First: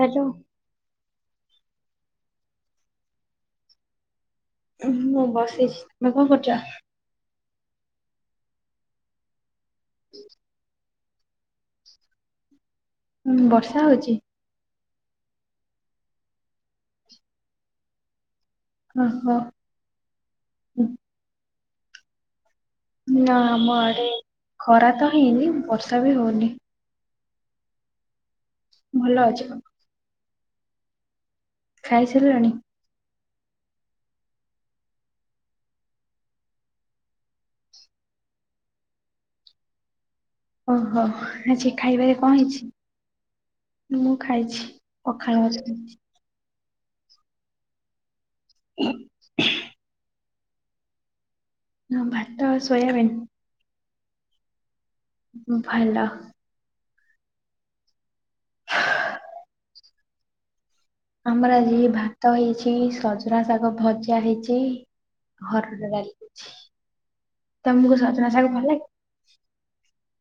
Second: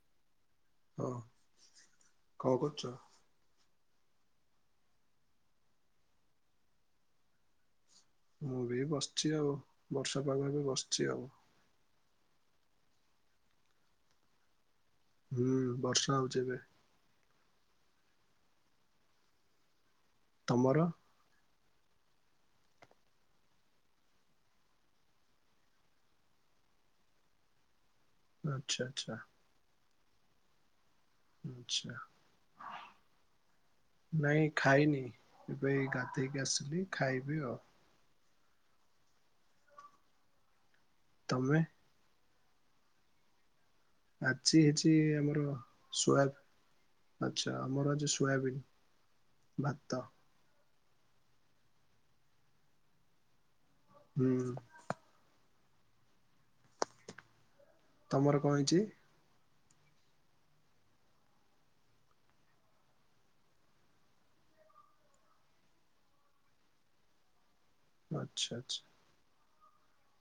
Hello. ହଁ କଣ କରୁଚ? ମୁଁ ବସଛି ତମେ କଣ କରୁଛ? ବସିଛି ଆଉ ବର୍ଷା ପାାଗ କୁ ବସିଛି ଆଉ। ହୁଁ ବର୍ଷା ହଉଛି? ହୁଁ ବର୍ଷା ହଉଛି ଏବେ। ଓହୋ। ତୋର। ନା ଆମ ଆଡେ ଖରା କାହିଁ ବର୍ଷା ବି ହଉନି। ଆଛା ଭଲ ଆଛା। ଅଛି ଆଚ୍ଛାହଁ। ଖାଇସାରିଲାଣି? ନାଇଁ ଖାଇନି ଏଇ ଗାଧେଇକି ଆସିଲି ଖାଇବି ଆଉ। ଓହୋ ତମେ? ଆଜି ଖାଇବାରେ କଣ ହେଇଛି? ମୁଁ ଆଜି ଖାଇଛି ହେଇଛି ପଖାଳ ଆମର ଭାତ ଖାଇଛି। ସ୍ୱା ଆଚ୍ଛା ଆମର ସୋୟାବିନ୍ ଭାତ। ହଁ ଭାତ ଆଉ ସୋୟାବିନ୍। ବାଇଗଣ ଉଁ ଉଁ ଭଲ। ତମର କଁ ହେଇଚି? ଆମର ଆଜି ଭାତ ହେଇଛି ସଜନା ଶାଗ ଭଜା ହେଇଚି। ହରଡ ଡାଲି ହେଇଛି। ତମୁକୁ ସଜନା ଆଚ୍ଛା ଶାଗ ଭଲ ଆଚ୍ଛା ଲା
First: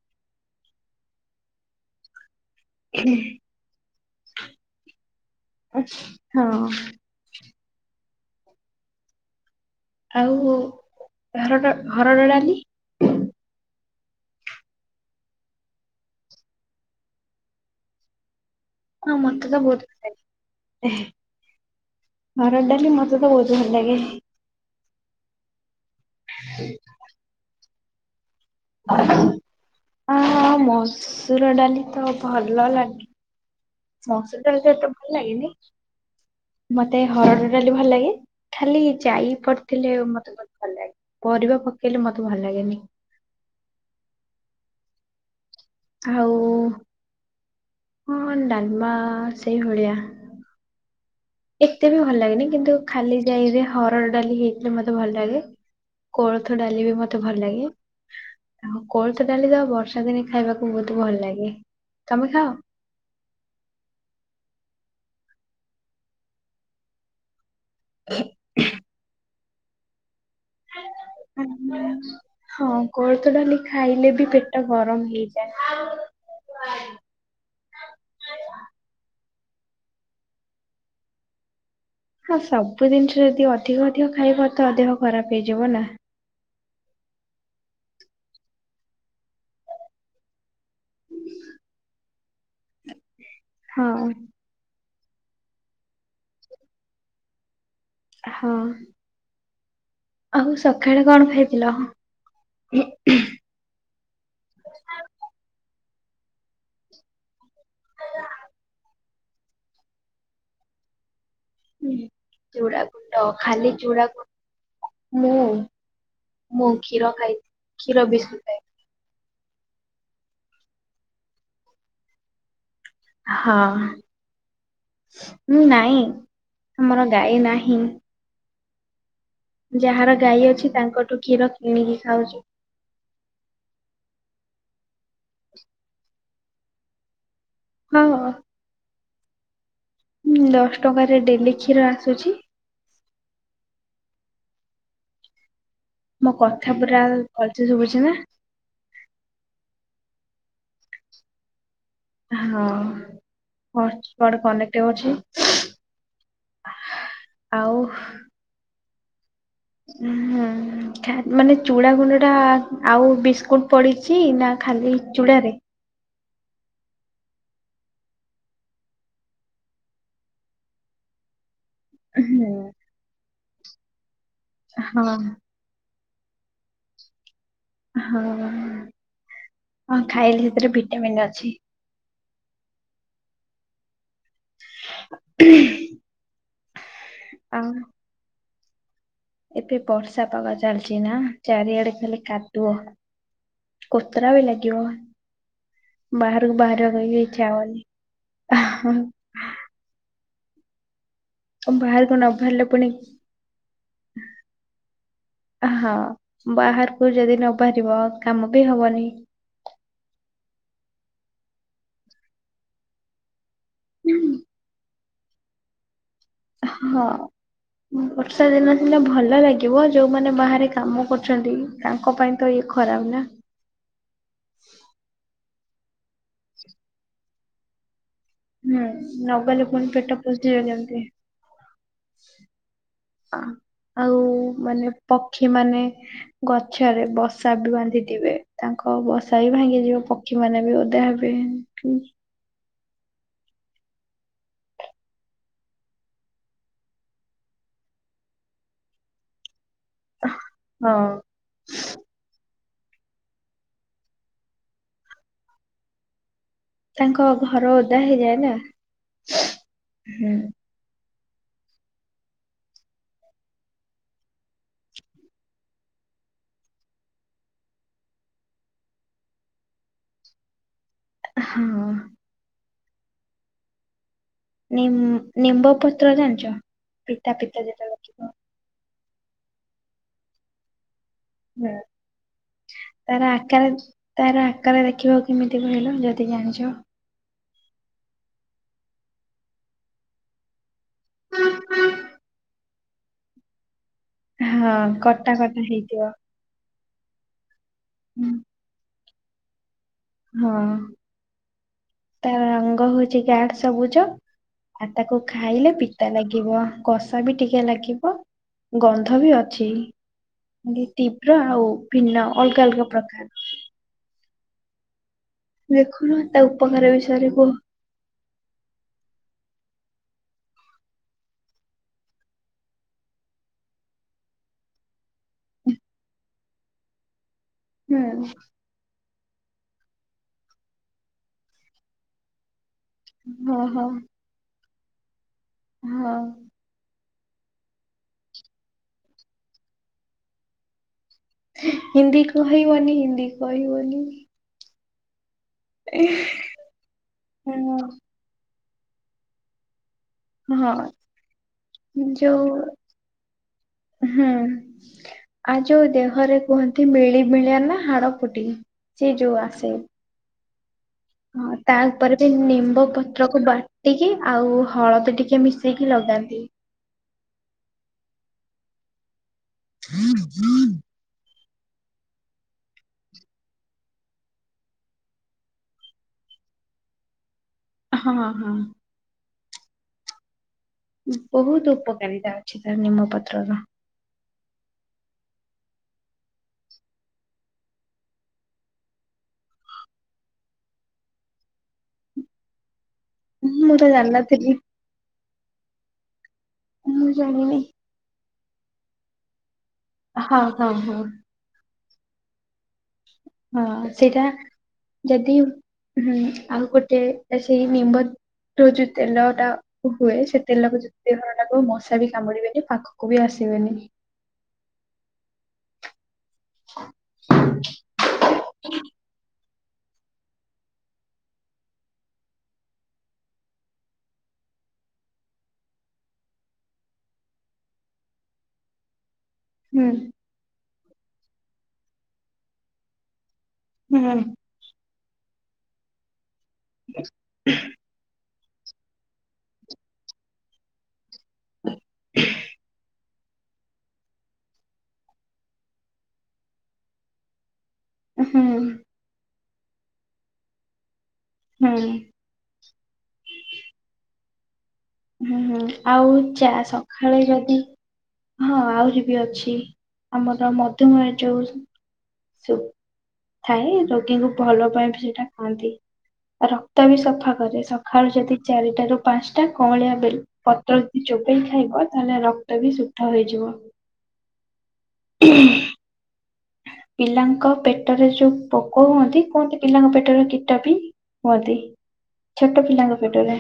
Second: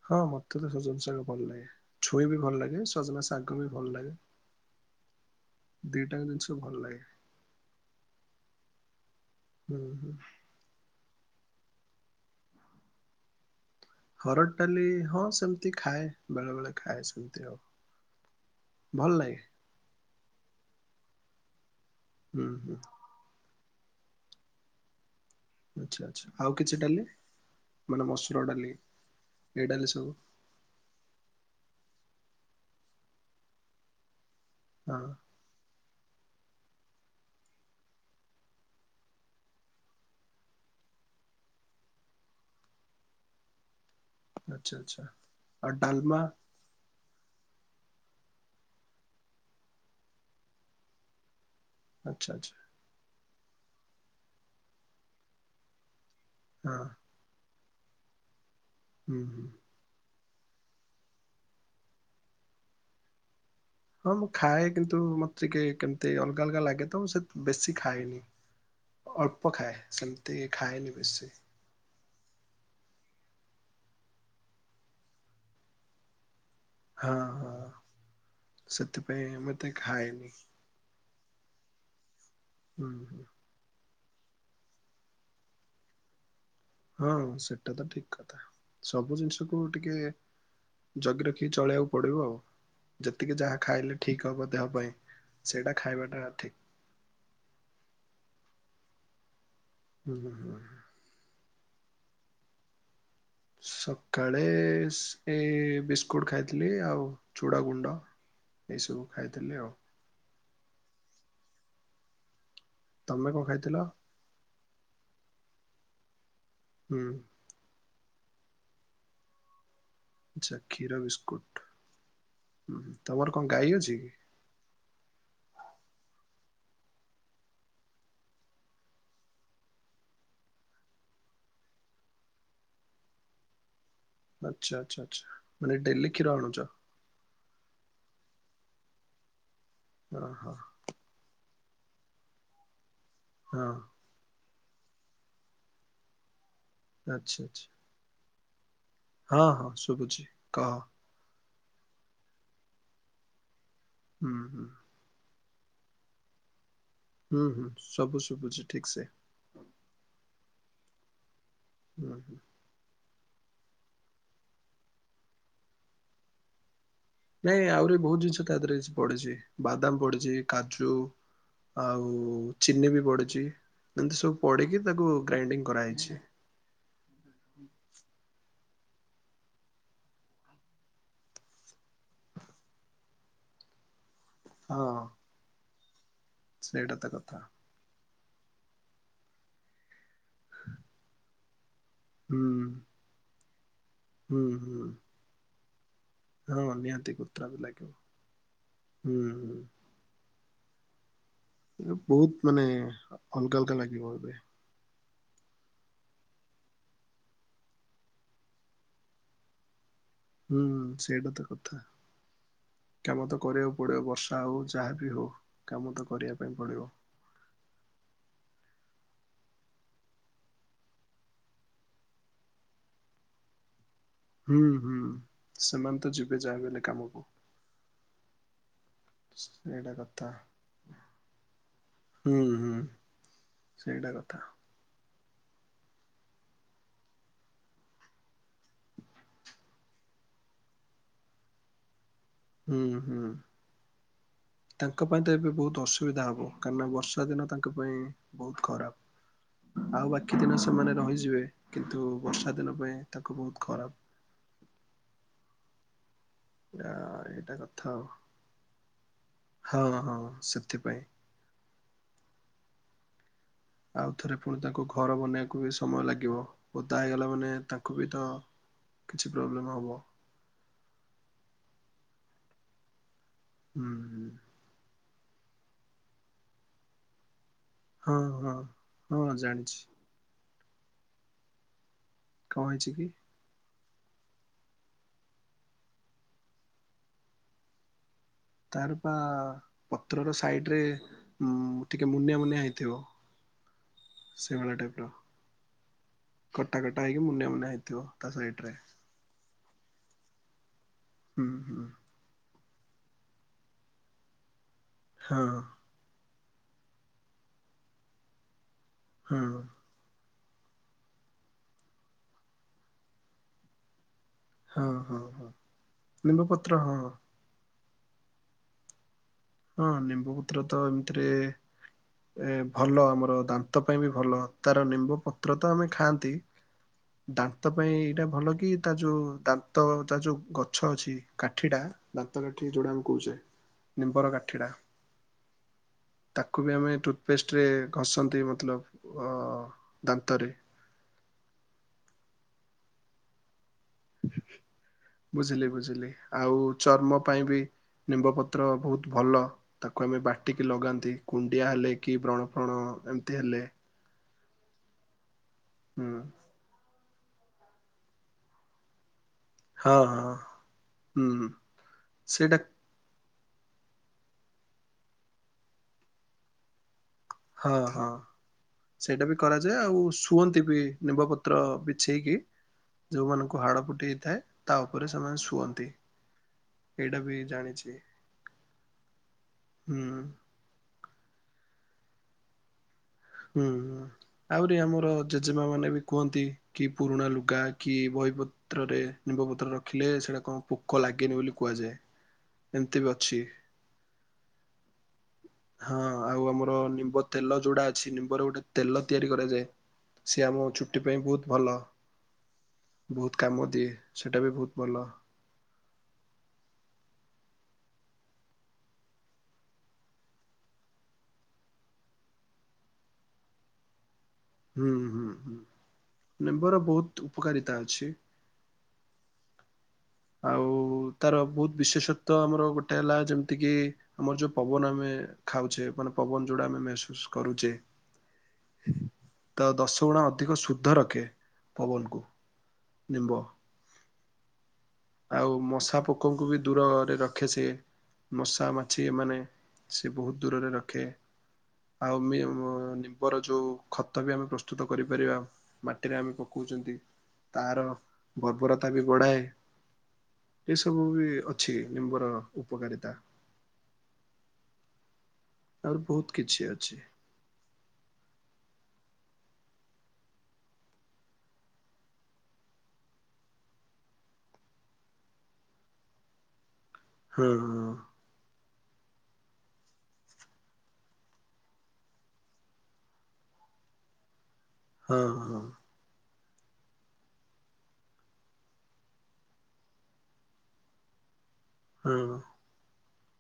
ହଁ ମତେ ତ ସଜନ ଶାଗ ଭଲ ଲାଗେ ଛୁଇଁ ବି ଭଲ ଲା ଇଁ ସଜନା ଶାଗ ବି ଭଲ ଲାଗେ ଦିଟାଆଙ୍କ ଜିନିଷ ହଁ ଭଲ ଲାଗେ। ହୁଁ ହୁଁ ଆଉ ହରଡ ହରଡ ଡାଲି। ହରଡ ଡାଲି ହଁ ସେମତି ଖାଏ ବେଳେବେଳେ ଖାଏ ସେମତି ଆଉ। ଭଲ ହଁ ଲାଗେ। ମତେ ତ ବୋହୁତ ଭଲ ଲାଗେ ହୁଁ ହରଡ ହୁଁ ଡାଲି ମ ମତେ ବୋହୁତ ହିଁ ଭଲ ଲାଗେ। ଆଚ୍ଛା ଆଚ୍ଛା ଆଉ କିଛି ଡାଲି ମାନେ ମସୁର ଡାଲି ଏଇ ଡାଲି ସବୁ ଆଁ ମସୁର ଡାଲି ତ ଭଲ ଲା ମସୁରଡାଲିଟା ଏତେ ହଁ ଭଲ ଲାଗେନି ମତେ ହରଡ ଡାଲି ଭଲ ଲାଗେ‌। ଖାଲି ଜାଇ ପଡିଥିଲେ ମତେ ବୋହୁତ ଭଲ ଲାଗେ ପରିବା ପକେଇଲେ ମତେ ଭଲ ଲାଗେନି। ଆଚ୍ଛା ଆଚ୍ଛା। ଆଉ ଡାଲମା ଆଉ କଁ ଡାଲମା ସେଇ ଭଳିଆ। ଏତେ ବି ଭଲ ଆଚ୍ଛା ଲାଗେନି ଆଚ୍ଛା କିନ୍ତୁ ଖାଲି ଜାଇରେ ହରଡ ଡାଲି ହେଇଥିଲେ ମତେ ଭଲ ଲାଗେ। କୋଳଥ ଡାଲି ହଁ ବି ମତେ ଭଲ ଲାଗେ ଆଉ ହୁଁ କୋଳଥ ହୁଁ ଡାଲି ତ ବର୍ଷା ଦିନେ ଖାଇବାକୁ ଭୋଉତୁ ଭଲ ଲାଗେ ତମେ ଖାଅ? ହଁ ମୁଁ ଖାଏ କିନ୍ତୁ ମତେ ଟିକେ କେମତି ଅଲଗା ଅଲଗା ଲାଗେ ତ ମୁଁ ସେ ବେଶୀ ଖାଏନି ଅଳ୍ପ ଖାଏ ସେମତି ଖାଏନି ବେଶୀ। ଉଁ ହଁ କୋଳଥ ଡାଲି ଖାଇଲେ ବି ପେଟ ଗରମ ହେଇଯାଏ। ହଁ ହଁ ସେଥିପାଇଁ ମୁଁ ଏତେ ଖାଏନି। ହଁ ହୁଁ ସବୁ ହୁଁ ଜିନିଷ ଯଦି ଅଧିକ ଅଧିକ ଖାଇବ ତ ଦେହ ଖରାପ ହେଇଯିବ ନା। ହଁ ସେଟା ତ ଠିକ୍ କଥା ସବୁ ଜିନଷକୁ ଟିକେ ଜଗି ରଖିକି ଚଳେଇଆକୁ ପଡିବ ଆଉ ଯେତିକି ଯାହା ଖାଇଲେ ହଁ ଠିକ୍ ହବ ଦେହ ପାଇଁ ସେଇଟା ଖାଇବାଟା ଠିକ୍। ହଁ। ଆହୁ ହୁଁ ସଖାଳେ କଣ ଖାଇଥିଲ ଉଁ [unintelligible] ସକାଳେ ସେଇ ବିସ୍କୁଟ ଖାଇଥିଲି ଆଉ ଚୁଡାଗୁଣ୍ଡ ଏଇସବୁ ଖାଇଥିଲି ଆଉ। ଉଁ ଚୁଡାଗୁଣ୍ଡ ତମେ କଣ ଖାଲି ଖାଇଥିଲ ଚୁଡାଗୁ ମୁଁ ମୁଁ ହୁଁ କ୍ଷୀର ଖାଇ କ୍ଷୀର ବିସ୍କୁ ଆଚ୍ଛା କ୍ଷୀର ବିସ୍କୁଟ ଉଁ ହୁଁ। ତମର କଣ ହଁ ଗାଈ ଅଛି କି ମୁଁ ନାଇଁ ଆମର ଗାଈ ନାହିଁ। ଯାହାର ଗାଈ ଅଛି ତାଙ୍କଠୁ କ୍ଷୀର କିଣିକି ଖାଉଚି। ଆଚ୍ଛା ଆଚ୍ଛା ଆଚ୍ଛା ମାନେ ଡେଲି କ୍ଷୀର ଆଣୁଚ। ହଁ ହଁ। ହଁ ଉଁ ହଁ ଦଶ ଟଙ୍କାରେ ଡେଲି କ୍ଷୀର ଆସୁଛି। ହଁ। ମୋ କଥା ପୁରା ଆଚ୍ଛା [unintelligible] ଆଚ୍ଛା ଶୁଭୁଛି ନା। ହଁ ହଁ ଶୁଭୁଛି କହ। ହଁ କରୁଛି ହୁଁ କୁଆଡେ ହୁଁ କନେକ୍ଟ ଅଛି? ହୁଁ ହୁଁ ଆଉ ସବୁ ଶୁଭୁଛି ଠିକ୍ ସେ। ହୁଁ ହୁଁ ମାନେ ଚୂଡ଼ା ହୁଁ ଗୁଣ୍ଡ ଟା ହୁଁ ଆଉ ବିସ୍କୁଟ ପଡିଛି ନା ଖାଲି ଚୁଡ଼ା। ନାଇଁ ଆହୁରି ବହୁତ ଜିନିଷ ତା ଦେହରେ ପଡିଛି ବାଦାମ ପଡିଛି କାଜୁ ଆଉ ହଁ ଚିନି ବି ପଡ଼ୁଛି ଏମିତି ସବୁ ପଡ଼ିକି ତାକୁ ହଁ ଗ୍ରାଇଣ୍ଡିଙ୍ଗ କରାହେଇଛି। ହଁ ହଁ ଖାଇଲେ ସେଥିରେ ଭିଟାମିିନ ଅଛି। ହଁ [inaudible] ସେଇଟା ତ କଥା। ଆଉ। ଏବେ ବର୍ଷା ପାଗ ଚାଲିଚି ନା ଚାରିଆଡେ ଖାଲି ହୁଁ କାଦୁଅ। କୁତୁରା ହୁଁ ବି ହୁଁ ଲାଗିବ। ବାହାରକୁ ହଁ ବାହାରିବା ପାଇଁ ନିହାତି ବି ଇଚ୍ଛା କୁତ୍ରା ଲାଗିବ ହବନି। ହୁଁ ହୁଁ। ବାହାରକୁ ନ ବହୁତ ମାନେ ବାହାରିଲେ ପୁଣି ଅଲଗା ଅଲଗା ଲାଗିବ। ହଁ ବାହାରକୁ ଯଦି ନ ବାହାରିବ କାମ ବି ହବନି। ହୁଁ ସେଇଟା ତ କଥା କାମ ତ କରିବା ପଡିବ ବର୍ଷା ହଉ ଯାହାବି ହଉ କାମ ତ କରି ହଁ। [inaudible] ବର୍ଷା ଦିନ ସିନା ଭଲ ଲାଗିବ ଯୋଉମାନେ ବାହାରେ କାମ କରୁଛନ୍ତି ତାଙ୍କ ପାଇଁ ତ ଇଏ ଖରାପ ନା। ହୁଁ ହୁଁ ସେମାନେ ତ ଯିବେ ଯା ହେଲେ ବି କାମକୁ। ହୁଁ ନଗଲେ ପୁଣି ସେଇଟା ପେଟ କଥା ପୋଷିବେ କେମିତି? ହୁଁ ହୁଁ ସେଇଟା ଆଉ କଥା ମାନେ ପକ୍ଷୀ ମାନେ ଗଛରେ ବସା ବି ବାନ୍ଧିଥିବେ ତାଙ୍କ ବସା ବି ଭାଙ୍ଗିଯିବ। ପକ୍ଷୀ ମାନେ ବି ଓଦା ହେବେ। ହୁଁ ହୁଁ। ତାଙ୍କ ପାଇଁ ତ ଏବେ ବହୁତ ଅସୁବିଧା ହେବ କାହିଁକିନା ବର୍ଷା ଦିନ ତାଙ୍କ ପାଇଁ ବହୁତ ଖରାପ। ଆଉ ବାକି ଦିନ ସେମାନେ ହଁ। ରହିଯିବେ କିନ୍ତୁ ବର୍ଷା ଦିନ ପାଇଁ ତାଙ୍କୁ ବହୁତ ଖରାପ ଏ ତାଙ୍କ ଏଇଟା ଘର କଥା ଓଦା ଆଉ ହେଇଯାଏ ନା। ହଁ ହଁ ହୁଁ। ସେଥିପାଇଁ। ଆଉଥରେ ପୁଣି ତାଙ୍କୁ ଘର ବନେଇବାକୁ ବି ସମୟ ଲାଗିବ। ଓଦା ହେଇଗଲା ମାନେ ତାଙ୍କୁ ବି ତ କିଛି ପ୍ରୋବ୍ଲେମ୍ ହେବ। ହଁ। ହୁଁ ହୁଁ। ନିମ୍ ନିମ୍ବ ପତ୍ର ଜାଣିଛ? ପିତା ପିତା ଯେ ହଁ ହଁ ହଁ ଜାଣିଛି। ହୁଁ। କଣ ହେଇଛି କି? ତାର ଆକାର ତାର ଆକାର ଦେଖିବାକୁ କେମିତି କହିଲ ଯଦି ଜାଣିଛ? ତାର ବା ପତ୍ରର ସାଇଟ୍ ରେ ଟିକେ ମୁନିଆ ମୁନିଆ ହେଇଥିବ। ସିମିଳା ହଁ ଟାଇପର କଟା କଟା ହେଇଥିବ କଟା କଟା ହେଇକି ମୁନିଆଁ ମୁନିଆଁ ହେଇଥିବ ହୁଁ, ତା ସାଇଟ୍ ରେ। ହଁ। [inaudible] ତା ରଙ୍ଗ ହଉଛି ଗାଢ ସବୁଜ ଆଉ ତାକୁ ହଁ ଖାଇଲେ ପି ତା ଲାଗିବ କଷା ବି ଟିକେ ଲାଗିବ ଗନ୍ଧ ବି ହଁ ଅଛି। ତୀବ୍ର ଆଉ ଭିନ୍ନ ଅଲଗା ଅଲଗା ପ୍ରକାର। ହଁ ହଁ ହଁ। ଦେଖୁନ ତା ନିମ୍ବ ପତ୍ର ଉପକାର ହଁ ବିଷୟରେ କୁହ? ହଁ, ନିମ୍ବ ପତ୍ର ଏମିତିରେ ଏ ଭଲ ଆମର ଦାନ୍ତ ପାଇଁ ବି ଭଲ। ତାର ନିମ୍ବ ପତ୍ର ତ ଆମେ ଖାଆନ୍ତି। ଦାନ୍ତ ପାଇଁ ଏଇଟା ହୁଁ ଭଲବି ତା ଯୋଉ ଦାନ୍ତ ତା ଯୋଉ ଗଛ ଅଛି କାଠିଟା ଦାନ୍ତ କାଠି ଯୋଉଟାମ କହୁଚେ ହଁ ହଁ ନିମ୍ବର କାଠିଡ଼ା ହଁ। ତାକୁ ବି ଆମେ ଟୁଥପେଷ୍ଟରେ ଘଷନ୍ତି ମତଲବ ଓ‌ ଦାନ୍ତରେ। ହିନ୍ଦୀ କହିବନି ହିନ୍ଦୀ କହିବନି। ବୁଝିଲି, ବୁଝିଲି, ଆଉ ଚର୍ମ ପାଇଁ ହଁ ବି ନିମ୍ବପତ୍ର ବହୁତ ଭଲ। ତାକୁ ଆମେ ବାଟିକି ହଁ ଲଗାନ୍ତି କୁଣ୍ଡିଆ ହେଲେ କି ଯୋଉ ବ୍ରଣ ଫ୍ରଣ ଏମିତି ହେଲେ। ହୁଁ ଆ ଯୋଉ ହୁଁ ଦେହରେ କୁହନ୍ତି, ମିଳିମିଳିଆ ନା ହାଡ ଫୁଟି ସିଏ ଯୋଉ ଆସେ ହଁ ହଁ। ହଁ, ହୁଁ ତା ଉପରେ ବି ସେଇଟା ନିମ୍ବ ପତ୍ରକୁ ବାଟିକି ଆଉ ହଳଦୀ ଟିକେ ମିଶେଇକି ଲଗାନ୍ତି। ହଁ, ହଁ, ସେଇଟା ବି କରାଯାଏ, ଆଉ ଶୁଅନ୍ତି ବି ନିମ୍ବପତ୍ର ପତ୍ର ବିଛେଇକି ଯୋଉମାନଙ୍କୁ ହାଡ଼ ଫୁଟି ହେଇଥାଏ ତା ଉପରେ ସେମାନେ ଶୁଅନ୍ତି। ଏଇଟା ବି ଜାଣିଛି। ହଁ ହଁ। ହୁଁ। ବହୁତ ଉପକାରିତା ଅଛି ତାର ନିମପତ୍ର। ହୁଁ ହୁଁ ଆହୁରି ଆମର ଜେଜେମା ମାନେ ବି କୁହନ୍ତି? କି ପୁରୁଣା ଲୁଗା କି ବହିପତ୍ରରେ ନିମ୍ବପତ୍ର ରଖିଲେ ସେଇଟା କଣ ପୋକ ଲାଗେନି ବୋଲି କୁହାଯାଏ। ଏମିତି ବି ଅଛି। ମୁଁ ଜାଣିନଥିଲି। ହଁ, ଆଉ ଆମର ମୁଁ ନିମ୍ବ ତେଲ ଜାଣିନି। ଯୋଉଡା ଅଛି। ନିମ୍ବରେ ଗୋଟେ ତେଲ ତିଆରି କରାଯାଏ। ହଁ ସେ ହଁ ଆମ ହଁ। ଚୁଟି ପାଇଁ ବହୁତ ଭଲ। ବହୁତ କାମ ହଁ, ଦିଏ ସେଇଟା ସେଟା ବି ବହୁତ ଭଲ। ଯଦି ହୁଁ ଆଉ ଗୋଟେ ସେଇ ନିମ୍ବ ରୁ ଯୋଉ ତେଲ ଟା ହୁଏ। ସେ ତେଲକୁ ଜଦି [inaudible] ମଶା ବି କାମୁଡିବେନି ପାଖକୁ ବି ଆସିବେନି। ହୁଁ-ହୁଁ-ହୁଁ ନିମ୍ବର ବହୁତ ଉପକାରିତା ଅଛି। ଆଉ ତାର ବହୁତ ବିଶେଷତ୍ୱ ଆମର ଗୋଟେ ହେଲା ଯେମିତି କିି, ଆମର ଯୋଉ ପବନ ଆମେ ଖାଉଛେ ମାନେ ପବନ ଯୋଉଟା ଆମେ ମେହସୁସ୍ କରୁଛେ। ହ- ତ ହୁଁ ଦଶଗୁଣା ଅଧିକ ଶୁଦ୍ଧ ରଖେ ପବନକୁ ନିମ୍ବ। ହୁଁ। ଆଉ ମଶା ପୋକଙ୍କୁ ବି ଦୂର ରଖେ ସେ। ମଶାମାଛି ଏମାନେ ସେ ବହୁତ ଦୂରରେ ରଖେ। ଆଉ-ମି-ମ ନିମ୍ବର ଯୋଉ ତାହା ବିି ଆମେ ପ୍ରସ୍ତୁତ କରିପାରିବା ମାଟିରେ ଆମେ ପକାଉଛନ୍ତି ତାହାର ହୁଁ ବର୍ବରତା ବି ବଢାଏ ଏସବୁ ବି ଅଛି ହୁଁ। ନିମ୍ବର। ଉପକାରିତା। ହୁଁ ହୁଁ ଆହୁରି ଆଉ ବହୁତ ଚା କିଛି ଅଛି ସଖାଳେ ଯଦି ହଁ ଆହୁରି ବି ଅଛି ଆମର ମଧୁମେହ ଯୋଉ ସୁ ଥାଏ ରୋଗୀଙ୍କୁ ଭଲ ପାଇଁ ବି ସେଇଟା ଖୁଆନ୍ତି ରକ୍ତ ବି ସ ହଁ ସଫାକରେ ସଖାଳୁ ଯଦି ଚାରିଟାରୁ ପାଞ୍ଚଟା। କଅଁଳିଆ ବେଲ ପତ୍ର ଯଦି ଚୋବେଇ ଖାଇବ ତାହେଲେ ରକ୍ତ ବି ଶୁଦ୍ଧ ହେଇଯିବ। ହଁ-ହଁ। ପିଲାଙ୍କ ପେଟରେ ଯୋଉ ପୋକ ହୁଅନ୍ତି କୁହନ୍ତି ପିଲାଙ୍କ ପେଟରେ କୀଟ ବି ହୁଅତି ହଁ। ଛୋଟ ପିଲାଙ୍କ ପେଟରେ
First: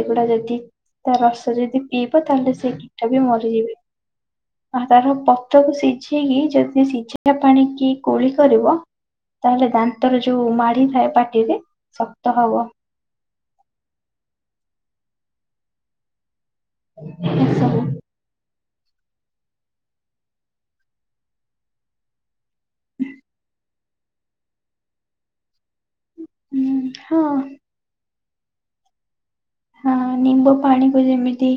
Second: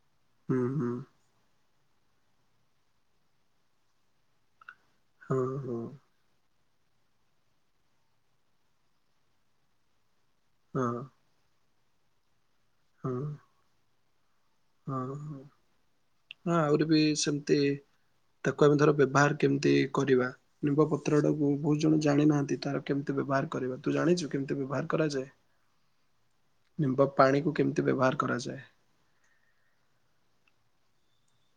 ଏଗୁଡା ଯଦି ହୁଁ ହୁଁ ତା ରସ ଯଦି ପିଇବ ତାହେଲେ ସେ କୀଟ ବି ମରିଯିବେ ଆଉ ତାର ହଁ ପତ୍ରକୁ ହଁ ସିଝେ ଇକି ଯଦି ସିଝା ପାଣି କି କୁଳି କରିବ। ତାହେଲେ ଦାନ୍ତରେ ଯୋଉ ହଁ ମାଢି ଥାଏ ପାଟିରେ ଶକ୍ତ ହବ। ହୁଁ। ଆଉ ହଉ ହଁ ଆହୁରି ବି ସେମିତି। ଏସବୁ। ତାକୁ ଆମେ ଧର ବ୍ୟବହାର କେମିତି କରିବା ନିମ୍ବ ପତ୍ର ଟାକୁ ବହୁତ ଜଣ ଜାଣିନାହାନ୍ତି। ତାର କେମିତି ବ୍ୟବହାର କରିବା ତୁ ଜାଣିଛୁ କେମିତି ବ୍ୟବହାର କରାଯାଏ। ହୁଁ ନିମ୍ବ ହଁ ପାଣିକୁ କେମିତି ବ୍ୟବହାର କରାଯାଏ। ହଁ ନିମ୍ବ ପାଣିକୁ ଯେମିତି।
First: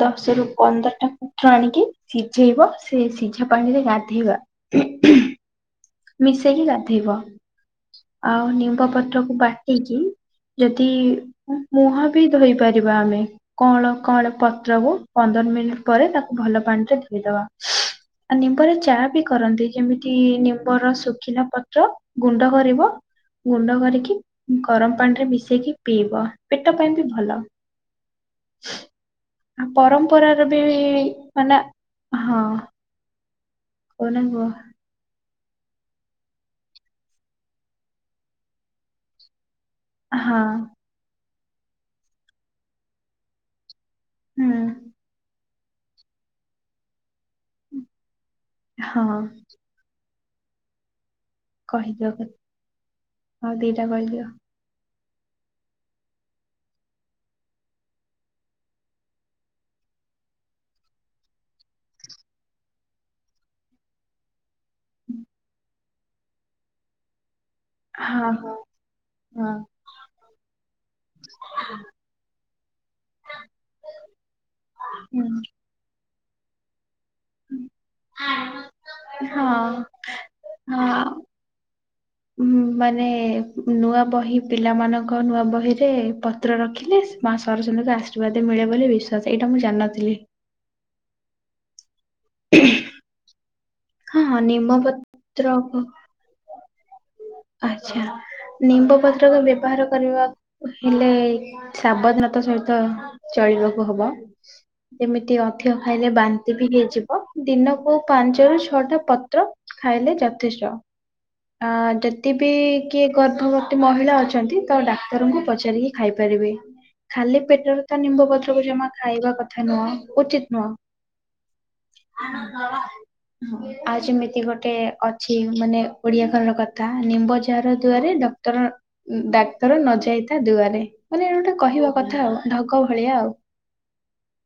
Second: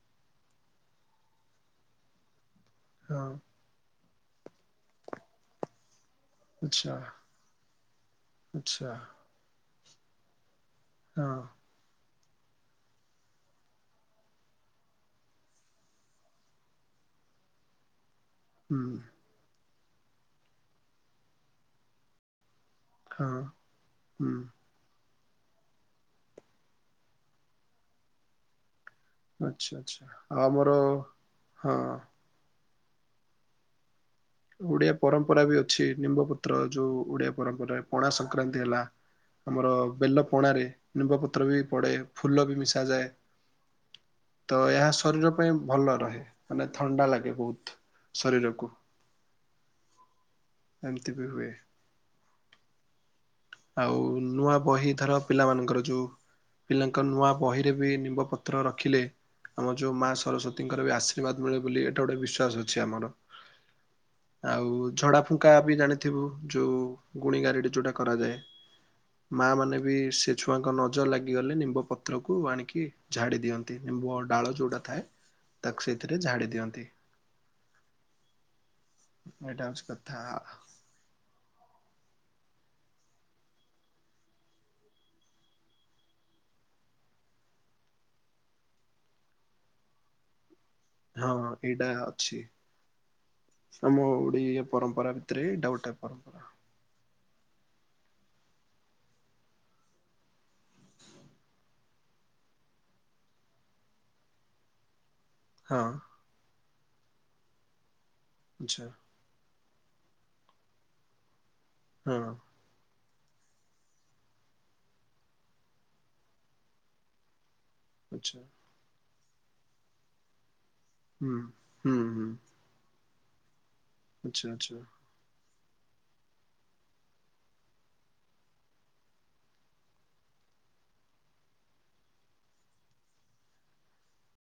ଦଶ ରୁ ପନ୍ଦରଟା ତ୍ର ଆଣିକି ସିଝେଇବ। ସେ ହଁ ସିଝା ପାଣିରେ ଗାଧେଇବା। ମିଶେଇକି ଆଚ୍ଛା। ଗାଧେଇବ ଆଉ ନିମ୍ବ ଆଚ୍ଛା ପତ୍ରକୁ ବାଟିକି। ଯଦି ହଁ ମୁହଁ ବି ଧୋଇ ପାରିବା ଆମେ। କଅଁଳ କଅଁଳ ପତ୍ରକୁ ପନ୍ଦର ମିନିଟ ପରେ ତାକୁ ଭଲ ପାଣିରେ ଧୋଇଦବା। ଆଉ ନିମ୍ବରେ ହୁଁ ଚାହା ବି କରନ୍ତି ଯେମିତି ନିମ୍ବର ଶୁଖିଲା ପତ୍ର ଗୁଣ୍ଡ କରିବ। ହଁ ଗୁଣ୍ଡ କରିକି ହୁଁ ଗରମ ପାଣି ରେ ମିଶେଇକି ପିଇବ ପେଟ ପାଇଁ ବି ଭଲ। ଆଉ ଆଚ୍ଛା ଆଚ୍ଛା ଆଉ ପରମ୍ପରାର ବି ଆମର ମାନେ ହଁ ହଁ। କହୁନା କୁହ। ଓଡିଆ ପରମ୍ପରା ବି ଅଛି ନିମ୍ବପତ୍ର ଯୋଉ ଓଡିଆ ପରମ୍ପରା ପଣା ସଂକ୍ରାନ୍ତି ହେଲା। ଆମର ବେଲ ହଁ ପଣାରେ ନିମ୍ବ ପତ୍ର ବି ପଡେ ଫୁଲ ବି ମିଶା ଯାଏ। ହୁଁ ତ ଏହା ଶରୀର ପାଇଁ ଭଲ ରହେ ମାନେ ଥଣ୍ଡା ଲାଗେ ବହୁତ ଶରୀରକୁ। ହଁ। ଏମତି ବି ହୁଏ। କହିଦବ ଆଉ ଦିଟା କରିଦିଅ। ବହି ଧର ପିଲାମାନଙ୍କର ଯୋଉ ପିଲାଙ୍କ ନୂଆ ବହିରେ ବି ନିମ୍ବ ପତ୍ର ରଖିଲେ। ଆମର ଯୋଉ ମା ସରସ୍ଵତୀଙ୍କର ବି ଆଶୀର୍ବାଦ ମିଳେ ବୋଲି ଏଇଟା ଗୋଟେ ବିଶ୍ଵାସ ଅଛି ଆମର। ଆଉ ଝଡା ଫୁଙ୍କା ବି ଜାଣିଥିବୁ ଯୋଉ ଗୁଣି ଗାରେଡି ଯୋଉଟା ହଁ କରାଯାଏ। ହଁ ମା ହଁ ମାନେ ବି ସେ ଛୁଆଁଙ୍କ ନଜର ଲାଗିଗଲେ ନିମ୍ବ ପତ୍ରକୁ ଆଣିକି ଝାଡ଼ି ଦିଅନ୍ତି ନିମ୍ବୁ ଡାଳ ଯଉଟା ଥାଏ। ହୁଁ। ତାକୁ ସେଥିରେ ଝାଡ଼ି ଦିଅନ୍ତି। ହଁ ଏଇଟା ହଉଛି କଥା ହଁ। ଉ ମାନେ ନୂଆ ବହି ପିଲାମାନଙ୍କ ନୂଆ ବହିରେ, ତ୍ର ରଖିଲେ ସେ ମା ସରସ୍ୱତୀଙ୍କୁ ଆଶୀର୍ବାଦ ମିଳେ ବୋଲି ବିଶ୍ୱାସ ଏଇଟା ମୁଁ ଜାଣଥିଲି। ହଁ ଏଇଟା ଅଛି। ଆମ ହଁ ହଁ ଓଡିଆ ନିମ ପରମ୍ପରା ଭିତରେ ଏଇଟା ପତ୍ରକୁ ଗୋଟ ପର ଆଚ୍ଛା ନିମ୍ବ ପତ୍ରକୁ ବ୍ୟବହାର କରିବା ହେଲେ ସାବଧାନତା ସହିତ ଚଳିବାକୁ ହବ, ଯେମିତି ଅ ଧିକ ହଁ ଖାଇଲେ ବାନ୍ତି ବି ହେଇଯିବ ଦିନକୁ ପାଞ୍ଚ ରୁ ଆଚ୍ଛା ଛଅଟା ପତ୍ର ଖାଇଲେ ଯଥେଷ୍ଟ ଆ ହଁ। ଯେତେ ବିି କିଏ ଗର୍ଭବତୀ ମହିଳା ଅଛନ୍ତି ତ ଡାକ୍ତରଙ୍କୁ ପଚାରିକି ଖାଇପାରିବେ ଖାଲି ପେଟରେ ତା ଆଚ୍ଛା ନିମ୍ବପତ୍ରକୁ ଜମା ଖାଇବା କଥା ନୁହଁ, ଉଚିତ ନୁହଁ ହୁଁ ହୁଁ ହୁଁ। ଆଉ ଯେମିତି ଆଚ୍ଛା ଗୋଟେ ଆଚ୍ଛା। ଅଛି ମାନେ ଓଡିଆ ଘରର କଥା ନିମ୍ବ ଜର ଦୁଆରେ ଡକ୍ଟର ଡାକ୍ଟର ନ ଯାଇଥା ଦୁଆରେ ମାନେଟ ଗୋଟେ କହିବା କଥା ଆଉ ଢଗ ଭଳିଆ ଆଉ।